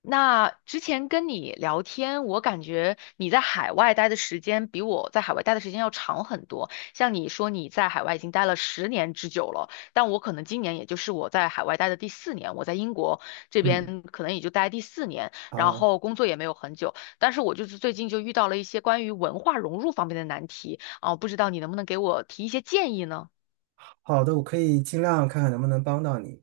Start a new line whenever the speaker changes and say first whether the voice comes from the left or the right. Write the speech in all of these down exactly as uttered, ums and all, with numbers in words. left: 那之前跟你聊天，我感觉你在海外待的时间比我在海外待的时间要长很多。像你说你在海外已经待了十年之久了，但我可能今年也就是我在海外待的第四年，我在英国这
right: 嗯，
left: 边可能也就待第四年，然
right: 好
left: 后工作也没有很久。但是我就是最近就遇到了一些关于文化融入方面的难题啊，不知道你能不能给我提一些建议呢？
right: 好的，我可以尽量看看能不能帮到你。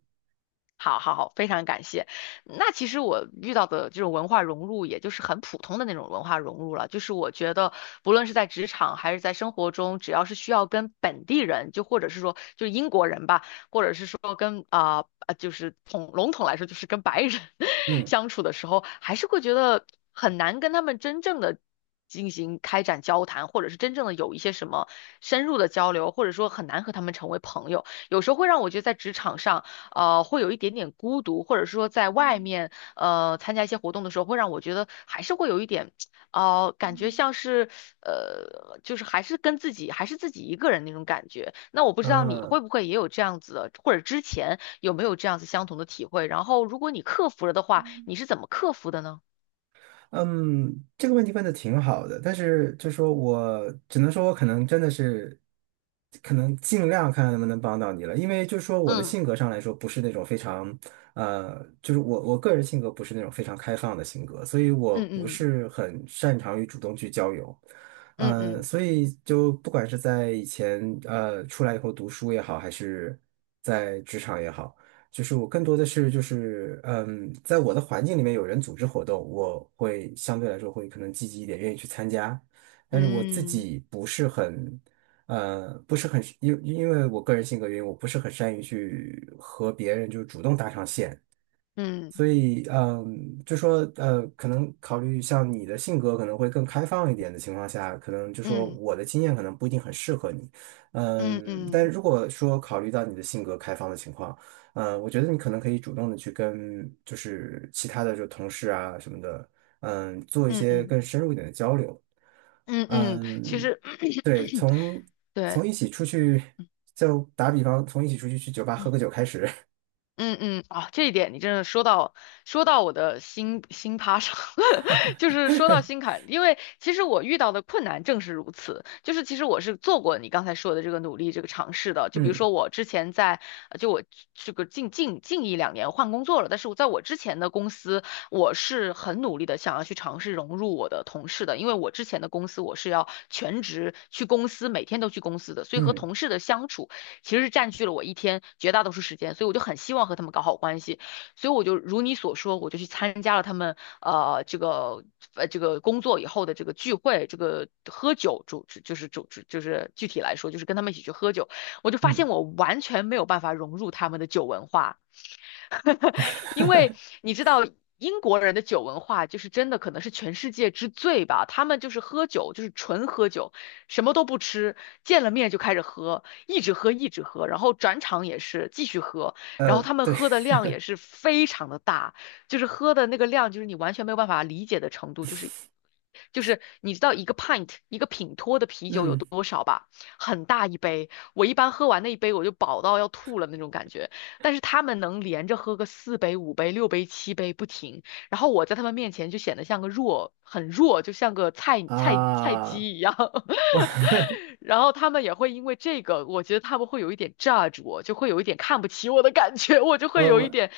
left: 好好好，非常感谢。那其实我遇到的这种文化融入，也就是很普通的那种文化融入了。就是我觉得，不论是在职场还是在生活中，只要是需要跟本地人，就或者是说就是英国人吧，者是说跟啊啊、就是统笼统来说，就是跟白人
right: 嗯
left: 相处的时候，还是会觉得很难跟他们真正的进行开展交谈，或者是真正的有一些什么深入的交流，或者说很难和他们成为朋友。有时候会让我觉得在职场上，呃，会有一点点孤独，或者是说在外面呃参加一些活动的时候，会让我觉得还是会有一点。哦，感觉像是，呃，就是还是跟自己，还是自己一个人那种感觉。那我不知道你
right: 啊，
left: 会不会也有这样子的，或者之前有没有这样子相同的体会？然后，如果你克服了的话，你是怎么克服的呢？
right: 嗯，这个问题问的挺好的，但是就说我只能说，我可能真的是，可能尽量看看能不能帮到你了，因为就说我的
left: 嗯
right: 性格上来说，不是那种非常，呃，就是我我个人性格不是那种非常开放的性格，所以我
left: 嗯
right: 不
left: 嗯
right: 是很擅长于主动去交友。
left: 嗯
right: 呃，
left: 嗯
right: 所以就不管是在以前呃出来以后读书也好，还是在职场也好。就是我更多的是就是嗯，在我的环境里面有人组织活动，我会相对来说会可能积极一点，愿意去参加。但是我自
left: 嗯
right: 己不是很呃，不是很因因为我个人性格原因，我不是很善于去和别人就是主动搭上线。
left: 嗯
right: 所以，嗯，就说，呃，可能考虑像你的性格可能会更开放一点的情况下，可能就说
left: 嗯
right: 我的经验可能不一定很适合你，
left: 嗯
right: 嗯，但
left: 嗯
right: 如果说考虑到你的性格开放的情况，嗯，我觉得你可能可以主动的去跟就是其他的就同事啊什么的，嗯，做一
left: 嗯
right: 些
left: 嗯
right: 更深入一点的交流，
left: 嗯，嗯，其
right: 嗯，
left: 实
right: 对，从
left: 对，
right: 从一起出去，
left: 嗯
right: 就打比方，从一起出去去酒吧喝个
left: 嗯。
right: 酒开始，
left: 嗯嗯啊，这一点你真的说到说到我的心心趴上，就是说到心坎，因为其实我遇到的困难正是如此，就是其实我是做过你刚才说的这个努力这个尝试的，就比如
right: 嗯
left: 说我之前在呃就我这个近近近一两年换工作了，但是我在我之前的公司，我是很努力的想要去尝试融入我的同事的，因为我之前的公司我是要全职去公司，每天都去公司的，所以和
right: 嗯
left: 同事的相处。其实是占据了我一天绝大多数时间，所以我就很希望和他们搞好关系，所以我就如你所说，我就去参加了他们呃这个呃这个工作以后的这个聚会，这个喝酒主就是主就是具体来说就是跟他们一起去喝酒，我就发
right: 嗯，
left: 现我完全没有办法融入他们的酒文化。因为你知道英国人的酒文化就是真的可能是全世界之最吧，他们就是喝酒，就是纯喝酒，什么都不吃，见了面就开始喝，一直喝一直喝，然后转场也是继续喝，然后
right: 呃，
left: 他们
right: 对。
left: 喝的量也是非常的大，就是喝的那个量就是你完全没有办法理解的程度，就是。就是你知道一个 pint 一个品托的啤酒有
right: 嗯
left: 多少吧？很大一杯，我一般喝完那一杯我就饱到要吐了那种感觉。但是他们能连着喝个四杯、五杯、六杯、七杯不停，然后我在他们面前就显得像个弱，很弱，就像个菜菜菜
right: 啊，
left: 鸡一样。
right: 我
left: 然后他们也会因为这个，我觉得他们会有一点 judge 我，就会有一点看不起我的感觉，我就
right: 我
left: 会有一
right: 我
left: 点，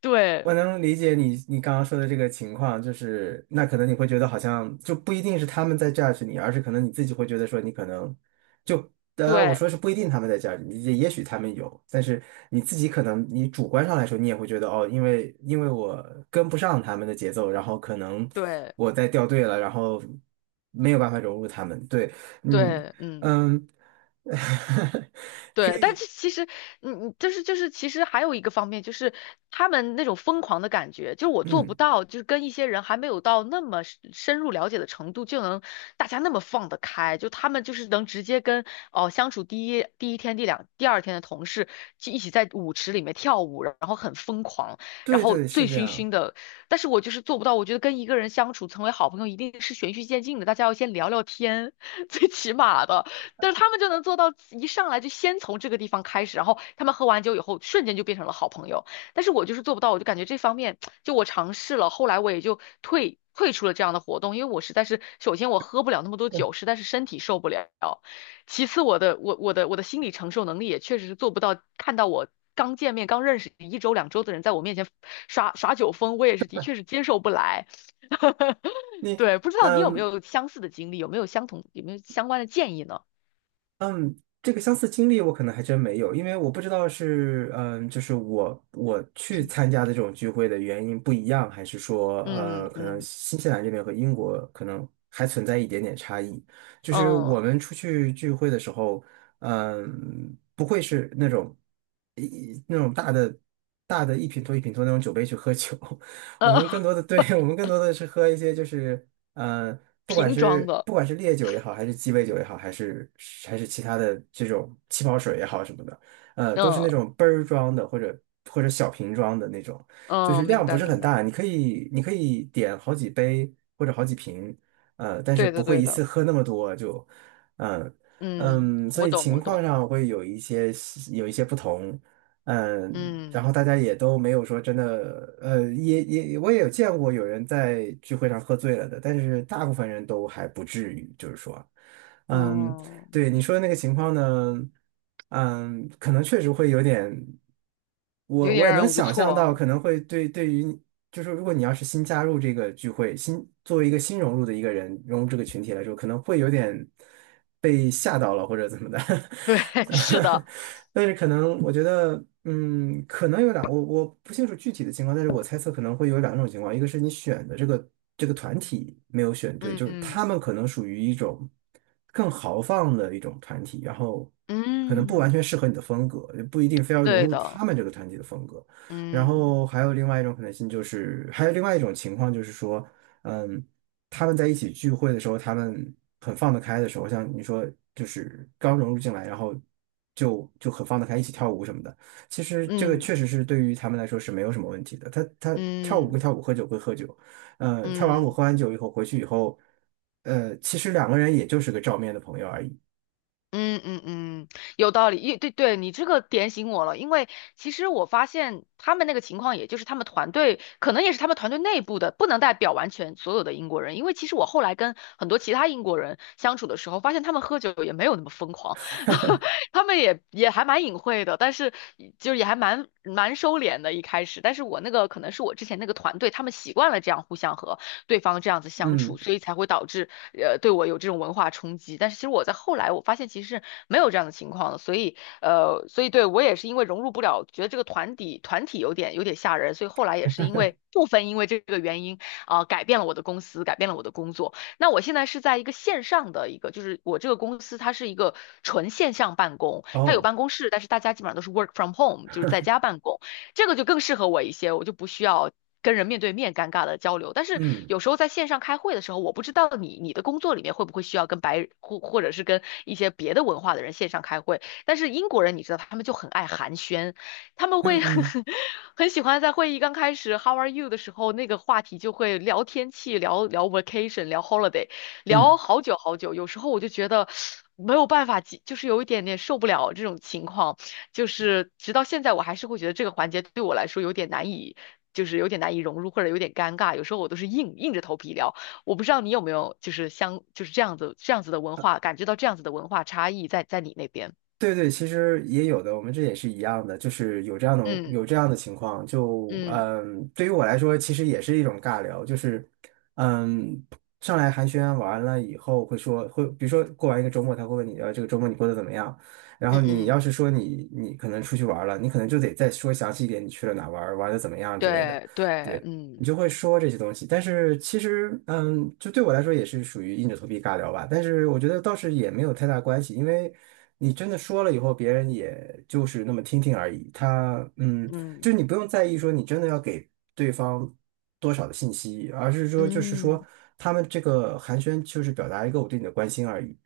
left: 对
right: 我能理解你你刚刚说的这个情况，就是那可能你会觉得好像就不一定是他们在 judge 你，而是可能你自己会觉得说你可能就当然我
left: 对
right: 说是不一定他们在 judge 你，也也许他们有，但是你自己可能你主观上来说你也会觉得哦，因为因为我跟不上他们的节奏，然后可能
left: 对
right: 我在掉队了，然后没有办法融入他们。对，嗯
left: 对，嗯。
right: 嗯
left: 对，但是其实，嗯，嗯就是就是，其实还有一个方面，就是他们那种疯狂的感觉，就是我做不
right: 嗯，
left: 到，就是跟一些人还没有到那么深深入了解的程度，就能大家那么放得开，就他们就是能直接跟哦相处第一第一天、第两第二天的同事就一起在舞池里面跳舞，然后很疯狂，然
right: 对
left: 后
right: 对是
left: 醉
right: 这
left: 醺醺
right: 样。
left: 的。但是我就是做不到，我觉得跟一个人相处成为好朋友一定是循序渐进的，大家要先聊聊天，最起码的。但是他们就能做到一上来就先从这个地方开始，然后他们喝完酒以后瞬间就变成了好朋友。但是我就是做不到，我就感觉这方面就我尝试了，后来我也就退退出了这样的活动，因为我实在是首先我喝不了那么多酒，实在是身体受不了，其次我的我我的我的心理承受能力也确实是做不到，看到我。刚见面、刚认识一周两周的人，在我面前耍耍酒疯，我也是的确是接受不来。
right: 你
left: 对，不知道你有没
right: 嗯
left: 有相似的经历，有没有相同，有没有相关的建议呢？
right: 嗯，这个相似经历我可能还真没有，因为我不知道是嗯，就是我我去参加的这种聚会的原因不一样，还是说
left: 嗯
right: 呃，可能
left: 嗯嗯
right: 新西兰这边和英国可能还存在一点点差异。就是
left: 呃
right: 我们出去聚会的时候，嗯，不会是那种一一那种大的大的一品托一品托那种酒杯去喝酒，我们更多的 对 我们更多的是喝一些就是呃，不管是不管是烈酒也好，还是鸡尾酒也好，还是还是其他的这种气泡水也好什么的，呃，都是
left: 嗯
right: 那种杯儿装的或者或者小瓶装的那种，就是
left: 嗯，明
right: 量不
left: 白
right: 是
left: 明
right: 很
left: 白，
right: 大，你可以你可以点好几杯或者好几瓶，呃，但是
left: 对
right: 不
left: 的
right: 会
left: 对
right: 一次
left: 的，
right: 喝那么多就，嗯、
left: 嗯，
right: 嗯，所
left: 我
right: 以
left: 懂
right: 情
left: 我
right: 况
left: 懂，
right: 上会有一些有一些不同，嗯，
left: 嗯
right: 然后大家也都没有说真的，呃，也也我也有见过有人在聚会上喝醉了的，但是大部分人都还不至于，就是说，嗯，
left: 嗯，
right: 对你说的那个情况呢，嗯，可能确实会有点，我
left: 有
right: 我
left: 点
right: 也
left: 让
right: 能
left: 人无
right: 想
left: 措
right: 象到，
left: 哦，
right: 可能会对对于你就是如果你要是新加入这个聚会，新作为一个新融入的一个人，融入这个群体来说，可能会有点被吓到了或者怎么的，
left: 对，是 的，
right: 但是可能我觉得，嗯，可能有两，我我不清楚具体的情况，但是我猜测可能会有两种情况，一个是你选的这个这个团体没有选对，
left: 嗯
right: 就是
left: 嗯
right: 他们可能属于一种。更豪放的一种团体，然后可能不完
left: 嗯，
right: 全适合你的风格，也不一定非要融
left: 对
right: 入
left: 的，
right: 他们这个团体的风格。然
left: 嗯
right: 后还有另外一种可能性，就是还有另外一种情况，就是说，嗯，他们在一起聚会的时候，他们很放得开的时候，像你说，就是刚融入进来，然后就就很放得开，一起跳舞什么的。其实这个
left: 嗯
right: 确实是对于他们来说是没有什么问题的。他他跳舞归
left: 嗯
right: 跳舞，喝酒归喝酒，嗯，跳完舞
left: 嗯
right: 喝完酒以后回去以后。呃，其实两个人也就是个照面的朋友而已。
left: 嗯嗯嗯，有道理，一对对，你这个点醒我了，因为其实我发现他们那个情况，也就是他们团队可能也是他们团队内部的，不能代表完全所有的英国人，因为其实我后来跟很多其他英国人相处的时候，发现他们喝酒也没有那么疯狂，他们也也还蛮隐晦的，但是就是也还蛮蛮收敛的，一开始，但是我那个可能是我之前那个团队，他们习惯了这样互相喝，对方这样子相处，
right: 嗯，
left: 所以才会导致呃对我有这种文化冲击。但是其实我在后来我发现其实是没有这样的情况的，所以呃所以对我也是因为融入不了，觉得这个团体团体有点有点吓人，所以后来也是因为部分因为这个原因啊、呃改变了我的公司，改变了我的工作。那我现在是在一个线上的一个，就是我这个公司它是一个纯线上办公，它有
right: 哦，
left: 办公室，但是大家基本上都是 work from home，就是在家办公。这个就更适合我一些，我就不需要跟人面对面尴尬的交流。但是
right: 嗯
left: 有时候在线上开会的时候，我不知道你你的工作里面会不会需要跟白或或者是跟一些别的文化的人线上开会。但是英国人你知道，他们就很爱寒暄，他们
right: 嗯
left: 会
right: 嗯
left: 很喜欢在会议刚开始 “How are you” 的时候，那个话题就会聊天气、聊聊 vacation、聊 holiday，聊
right: 嗯，
left: 好久好久。有时候我就觉得，没有办法，就是有一点点受不了这种情况。就是直到现在，我还是会觉得这个环节对我来说有点难以，就是有点难以融入，或者有点尴尬。有时候我都是硬硬着头皮聊。我不知道你有没有就是相就是这样子这样子的文化，感觉到这样子的文化差异在在你那边。
right: 对对，其实也有的，我们这也是一样的，就是有这样的
left: 嗯
right: 有这样的情况。就
left: 嗯
right: 嗯，对于我来说，其实也是一种尬聊，就是嗯，上来寒暄完了以后，会说会，比如说过完一个周末，他会问你，呃，这个周末你过得怎么样？然后
left: 嗯
right: 你要
left: 嗯，
right: 是说你你可能出去玩了，你可能就得再说详细一点，你去了哪玩儿玩的怎么样之类的。
left: 对对，
right: 对。
left: 嗯
right: 你就会说这些东西。但是其实，嗯，就对我来说也是属于硬着头皮尬聊吧。但是我觉得倒是也没有太大关系，因为你真的说了以后，别人也就是那么听听而已。他，嗯，
left: 嗯
right: 就是你不用在意说你真的要给对方多少的信息，而是说就是
left: 嗯
right: 说他们这个寒暄就是表达一个我对你的关心而已。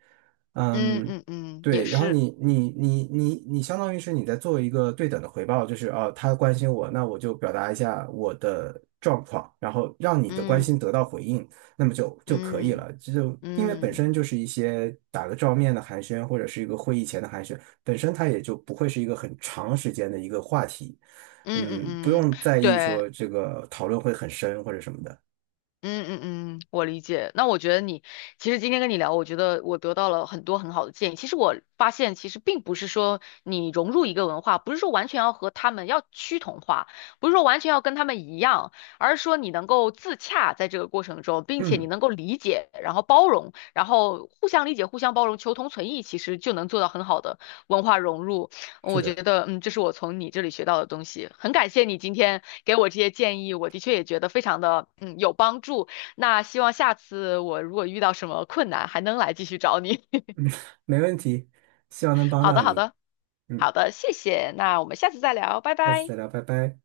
left: 嗯
right: 嗯，
left: 嗯嗯，也
right: 对，然后
left: 是，
right: 你你你你你相当于是你在做一个对等的回报，就是啊，他关心我，那我就表达一下我的状况，然后让你的关心
left: 嗯
right: 得到回应，那么就就可以
left: 嗯
right: 了。这就因为本
left: 嗯嗯
right: 身就是一些打个照面的寒暄，或者是一个会议前的寒暄，本身它也就不会是一个很长时间的一个话题，
left: 嗯嗯
right: 嗯，不
left: 嗯，
right: 用在意
left: 对。
right: 说这个讨论会很深或者什么的。
left: 嗯嗯嗯，我理解。那我觉得你其实今天跟你聊，我觉得我得到了很多很好的建议。其实我发现，其实并不是说你融入一个文化，不是说完全要和他们要趋同化，不是说完全要跟他们一样，而是说你能够自洽在这个过程中，并且你
right: 嗯，
left: 能够理解，然后包容，然后互相理解、互相包容、求同存异，其实就能做到很好的文化融入。
right: 是
left: 我觉
right: 的，
left: 得，嗯，这是我从你这里学到的东西，很感谢你今天给我这些建议，我的确也觉得非常的，嗯，有帮助。那希望下次我如果遇到什么困难，还能来继续找你。
right: 没问题，希望能帮
left: 好
right: 到
left: 的，好
right: 你。
left: 的，
right: 嗯，
left: 好的，谢谢。那我们下次再聊，拜
right: 下次
left: 拜。
right: 再聊，拜拜。